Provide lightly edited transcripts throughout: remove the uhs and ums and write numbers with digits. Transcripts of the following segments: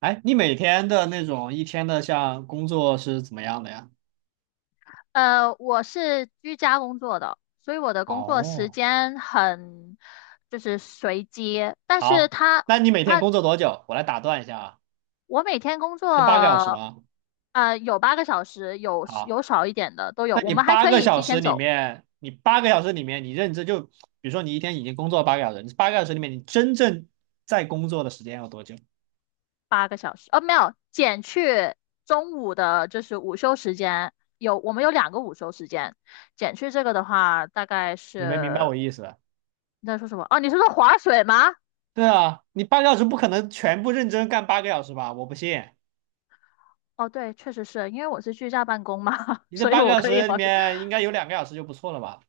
哎，你每天的那种一天的像工作是怎么样的呀？我是居家工作的，所以我的工作时哦，间很就是随机，但是好，那你每天他工作多久？我来打断一下啊，我每天工是八个小时作，吗？有八个小时，有好，有少一点的都有，那我你们还八可个以小提时前里走面，你认真就，比如说你一天已经工作八个小时，你八个小时里面你真正在工作的时间有多久？八个小时。没有，减去中午的就是午休时间，我们有两个午休时间，减去这个的话，大概你没明白是我意思吧你在说什么？哦，你是说划水吗？对啊，你八个小时不可能全部认真干八个小时吧？我不信，哦，对，确实是因为我是居家办公嘛，你这所以八个我小可以时里划水。面应该有两个小时就不错了吧？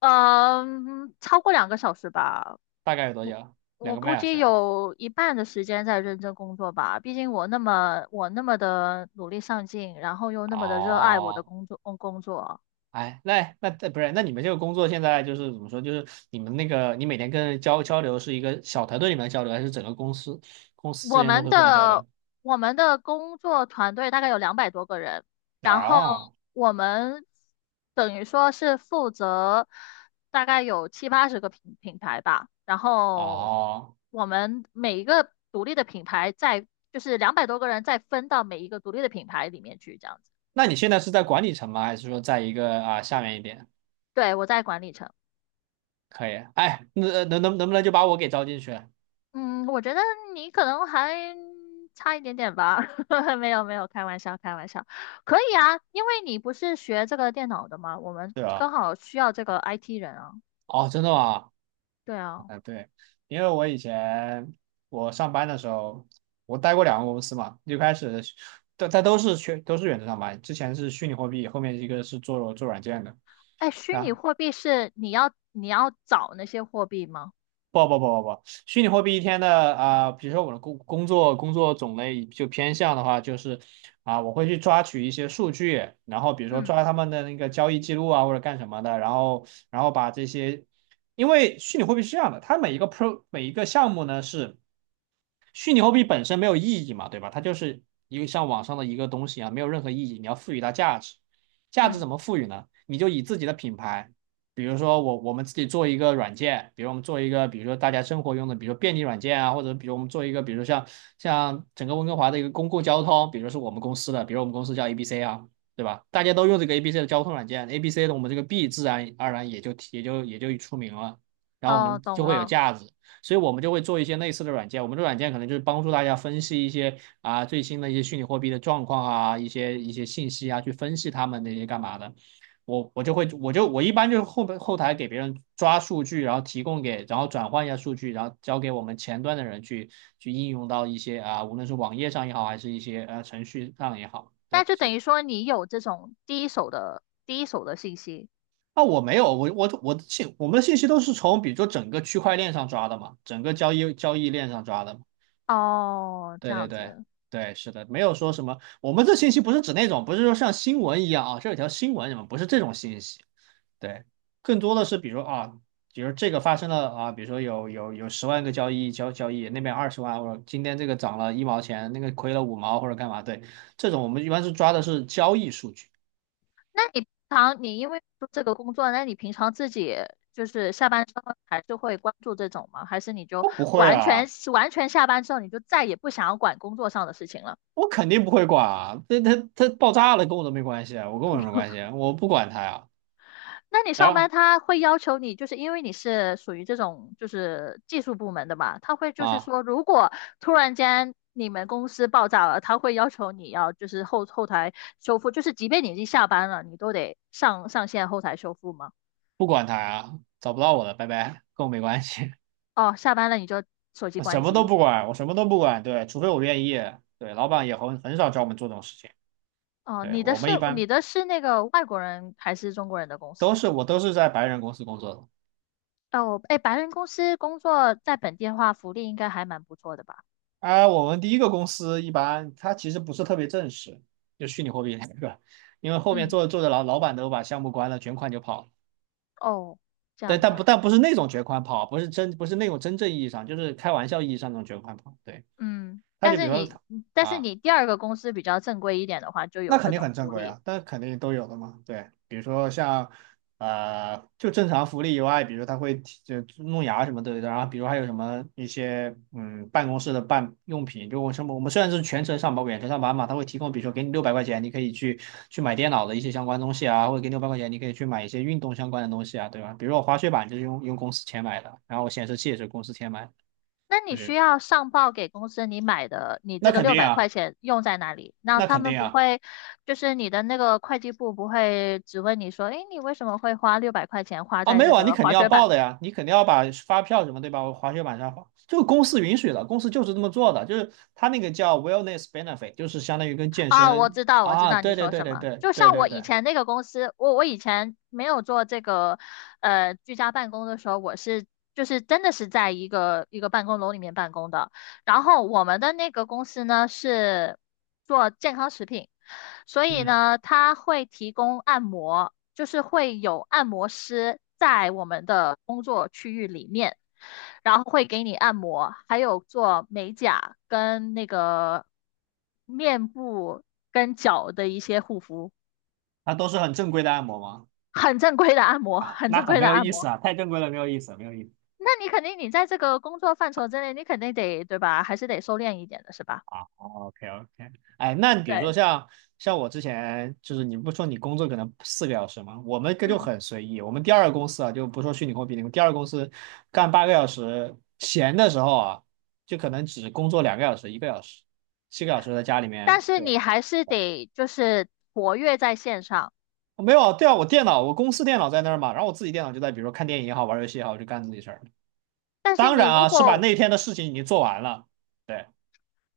嗯，超过2个小时吧，大概有多我久？两我个估半小时计啊。有一半的时间在认真工作吧。毕竟我那么的努力上进，然后又那么的热爱我的哦，工作。哎，那不是，那你们这个工作现在就是怎么说？就是你们那个，你每天跟交流是一个小团队里面的交流，还是整个公司之我间都们会互相交的流？我们的工作团队大概有两百多个人，然后哦我们等于说是负责大概有七八十个品牌吧，然后哦，我们每一个独立的品牌再就是两百多个人再分到每一个独立的品牌里面去，这样子。那你现在是在管理层吗？还是说在一个啊下面一点？对，我在管理层。可以，哎，那能不能就把我给招进去？嗯，我觉得你可能还差一点点吧，没有没有，开玩笑开玩笑，可以啊，因为你不是学这个电脑的嘛，我们对刚啊。好需要这个 IT 人啊，哦，真的吗？对啊，啊，对，因为我以前我上班的时候，我待过2个公司嘛，一开始但都是都是远程上班，之前是虚拟货币，后面一个是做软件的，哎，虚拟啊，货币是你要找那些货币吗？不，虚拟货币一天的啊、比如说我的工作工作种类就偏向的话，就是啊、我会去抓取一些数据，然后比如说嗯抓他们的那个交易记录啊或者干什么的，然后然后把这些，因为虚拟货币是这样的，它每一个 pro 每一个项目呢是。虚拟货币本身没有意义嘛，对吧？它就是一个像网上的一个东西啊，没有任何意义。你要赋予它价值，价值嗯，怎么赋予呢？你就以自己的品牌，比如说我们自己做一个软件，比如我们做一个，比如说大家生活用的，比如说便利软件啊，或者比如我们做一个，比如像整个温哥华的一个公共交通，比如是我们公司的，比如我们公司叫 ABC 啊。对吧？大家都用这个 ABC 的交通软件，ABC 的我们这个 B 自然而然也就出名了，然后我哦，们就懂会有了，价值。所以我们就会做一些类似的软件。我们的软件可能就是帮助大家分析一些啊最新的一些虚拟货币的状况啊，一些信息啊，去分析他们那些干嘛的。我我就会我就我一般就是后台给别人抓数据，然后提供给，然后转换一下数据，然后交给我们前端的人去应用到一些啊，无论是网页上也好，还是一些程序上也好，那对，就所等以。于说你有这种第一手的信息，啊，我没有，我们的信息都是从比如说整个区块链上抓的嘛，整个交易链上抓的嘛。哦，这对对样对子。对，是的，没有说什么。我们这信息不是指那种，不是说像新闻一样啊，这有条新闻什么，不是这种信息。对，更多的是比如啊，比如这个发生了啊，比如说有十万个交易，那边20万，或者今天这个涨了一毛钱，那个亏了五毛或者干嘛？对，这种我们一般是抓的是交易数据。那你平常你因为做这个工作，那你平常自己就是下班之后还是会关注这种吗？还是你就我不会完全啊，完全下班之后你就再也不想要管工作上的事情了？我肯定不会管啊，它爆炸了跟我都没关系啊，我跟我有什么关系啊？我不管它呀。那你然上班后他会要求你，就是因为你是属于这种就是技术部门的嘛，他会就是啊。说，如果突然间你们公司爆炸了，他会要求你要就是后台修复，就是即便你已经下班了，你都得上线后台修复吗？不管他呀，找不到我了，拜拜，跟我没关系，哦，下班了你就手 机我关什么都机。不管，我什么都不管，对，除非我愿意，对，老板也很少找我们做这种事情，哦，对，你的我是们一般你的是那个外国人还是中国人的公司？我都是在白人公司工作的，哦，哎，白人公司工作在本地的话，福利应该还蛮不错的吧？啊，我们第一个公司一般它其实不是特别正式，就虚拟货币那个，因为后面嗯，做着做着老板都把项目关了，卷款就跑了，哦，这对，样子，但不是那种卷款跑，不是不是那种真正意义上，就是开玩笑意义上那种卷款跑，对，嗯，他但就比是如说。你他但是啊。你第二个公司比较正规一点的话，就有那肯各定种很正福规利。啊，但肯定都有的嘛。对，比如说像就正常福利以外，比如他会弄牙什么的，然后比如还有什么一些办公室的办用品，就我什么我们虽然是全程上班远程上班嘛，他会提供，比如说给你六百块钱，你可以去买电脑的一些相关东西啊，或者给你六百块钱，你可以去买一些运动相关的东西啊，对吧？比如说我滑雪板就是用公司钱买的，然后我显示器也是公司钱买的，那你就需是要上报给公司你买的，你那这个肯六定百块啊，钱用在哪里？那那他肯们定不啊。会，就是你的那个会计部不会只问你说，哎，你为什么会花六百块钱花啊，在没这有啊，你个肯定滑要雪板？报的呀，你肯定要把发票什么，对吧？我滑雪板上滑，这个公司允许的，公司就是这么做的，就是他那个叫 wellness benefit，就是相当于跟健啊，我身知道，我知啊，道你对对说对什对么。对就对像对我对，以前那个公司，我以前没有做这个，居家办公的时候，我是就是真的是在一个办公楼里面办公的。然后我们的那个公司呢是做健康食品，所以嗯，呢，它会提供按摩，就是会有按摩师在我们的工作区域里面，然后会给你按摩，还有做美甲跟那个面部跟脚的一些护肤，那都是很正规的按摩吗？很正规的按摩，哎，很那正很规没的有按意思摩。啊，太正规了，没有意思，没有意思。那你肯定你在这个工作范畴之内，你肯定得，对吧？还是得收敛一点的，是吧？啊，OK OK，哎，那你比如对，说像我之前就是你不说你工作可能4个小时吗？我们这就嗯。很随意，我们第二个公司啊，就不说虚拟货币那们第二个公司干八个小时，闲的时候啊，就可能只工作两个小时、1个小时，7个小时在家里但面，是对你吧？还是得就是活跃在线上。哦没有啊，对啊，我公司电脑在那儿嘛，然后我自己电脑就在，比如说看电影也好，玩游戏也好，就干自己事儿。但是当你然如啊，是把果，那天的事情已经做完了。对。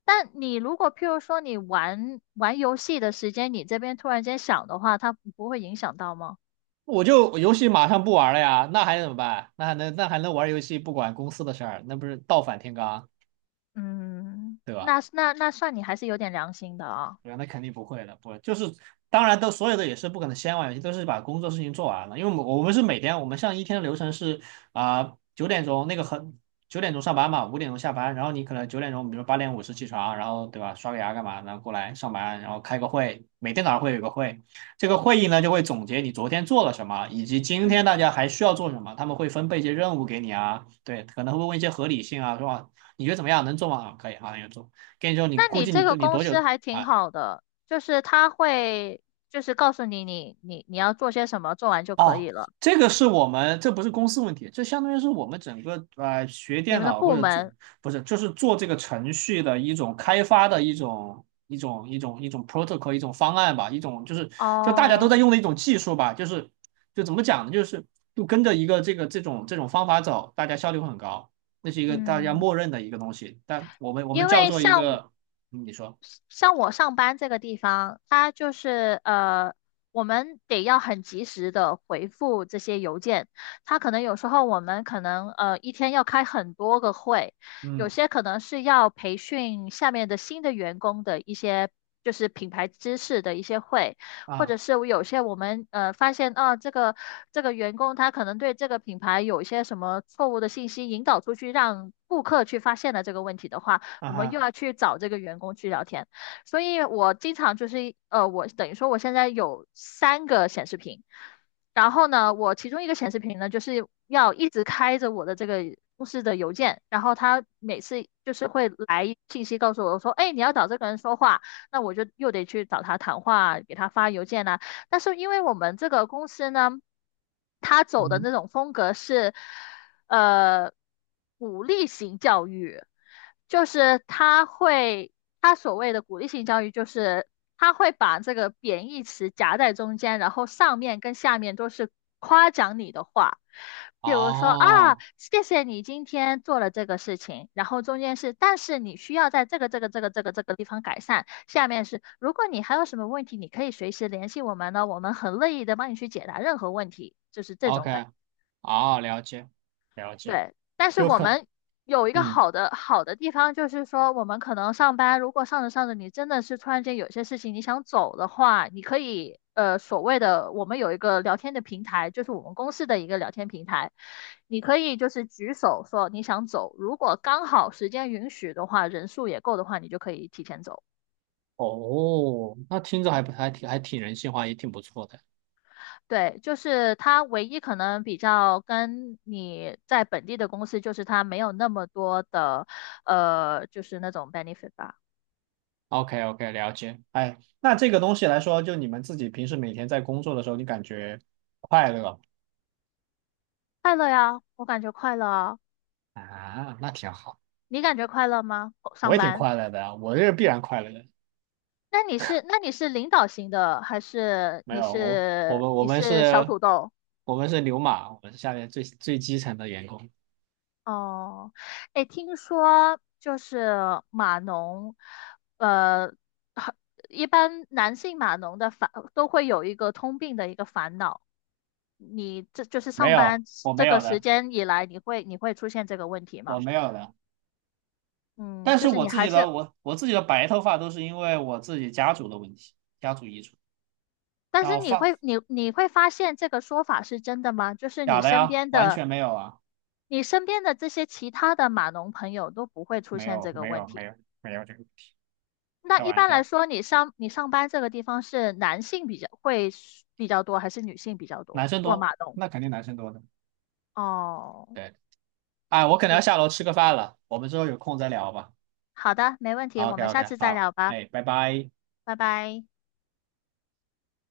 但你如果譬如说你玩玩游戏的时间，你这边突然间响的话，它不会影响到吗？我游戏马上不玩了呀，那还能怎么办？那还能玩游戏不管公司的事儿，那不是倒反天罡，嗯，对吧？那算你还是有点良心的啊。对吧？那肯定不会的，不会，就是当然都所有的也是不可能先玩游戏，都是把工作事情做完了。因为我们是每天，我们像一天的流程是啊九、点钟那个很九点钟上班嘛，5点钟下班，然后你可能九点钟，比如8点50起床，然后对吧，刷个牙干嘛，然后过来上班，然后开个会，每天早上会有个会，这个会议呢就会总结你昨天做了什么，以及今嗯，天大家还需要做什么，他们会分配一些任务给你啊，对，可能会问一些合理性啊，是吧？你觉得怎么样？能做吗？啊可以，啊，那就做。跟你说，你那估你计这个你公多司久？还挺啊，好的，就是他会就是告诉你要做些什么，做完就可以哦，了。这个是我们，这不是公司问题，这相当于是我们整个学你电们的脑或部者做，门不是，就是做这个程序的一种开发的一种 protocol 一种方案吧，一种就是就大家都在哦，用的一种技术吧，就是就怎么讲呢，就是就跟着一个这种方法走，大家效率会很高，那是一个大家嗯。默认的一个东西，但我因们叫为做一像个，你说，像我上班这个地方，它就是我们得要很及时的回复这些邮件。它可能有时候我们可能一天要开很多个会，有嗯些可能是要培训下面的新的员工的一些就是品牌知识的一些会，或者啊是有些我们发现啊这个员工他可能对这个品牌有一些什么错误的信息引导出去，让顾客去发现了这个问题的话。啊我们又哈，要去找这个员工去聊天。所以我经常就是我等于说我现在有三个显示屏，然后呢，我其中一个显示屏呢，就是要一直开着我的这个公司的邮件，然后他每次就是会来信息告诉我说，哎，你要找这个人说话，那我就又得去找他谈话，给他发邮件呐、但是因为我们这个公司呢，他走的嗯，那种风格是，呃鼓励型教育，就是他会，他所谓的鼓励性教育，就是他会把这个贬义词夹在中间，然后上面跟下面都是夸奖你的话。比如说啊，哦谢谢你今天做了这个事情，然后中间是，但是你需要在这个地方改善。下面是，如果你还有什么问题，你可以随时联系我们呢，我们很乐意的帮你去解答任何问题，就是这，OK。种感觉啊，了解了解，对，但是就我很，们有一个嗯好的地方，就是说我们可能上班，如果上着上着，你真的是突然间有些事情你想走的话，你可以所谓的我们有一个聊天的平台，就是我们公司的一个聊天平台，你可以就是举手说你想走，如果刚好时间允许的话，人数也够的话，你就可以提前走。哦，那听着还不还挺人性化，也挺不错的。对，就是它唯一可能比较跟你在本地的公司，就是它没有那么多的就是那种 benefit 吧。OK OK，了解。哎，那这个东西来说，就你们自己平时每天在工作的时候，你感觉快乐吗？快乐呀，我感觉快乐啊。啊？那挺好，你感觉快乐吗？我上也挺班？快乐的啊，我这是必然快乐的。那你是领导型的，还是没你有，是我你们是小是，土豆？我们是牛马，我们是下面最基层的员工。哦，哎，听说就是码农，呃，很一般男性码农的烦都会有一个通病的一个烦恼，你这就是没上有，班我这没个有时的，间以来，你会出现这个问题我吗？没有的。嗯，但就是是你还是我我自己的白头发都是因为我自己家族的问题，家族遗传。但然是后你发会你你会发现这个说法是真的吗？就是假的呀，完全没有啊，你身边的这些其他的码农朋友都不会出没现有这个没问有没题。有没有这个，那开一玩般来笑，说，你上班这个地方是男性比较会比较多，还是女性比较多男生做多，码农？那肯定男生多的。哦，对，哎，我可能要下我楼吃个饭了，我们之后有空再聊吧。好的，没问题，我 OK 们下 OK，次再好，聊吧，哎，拜拜。拜拜。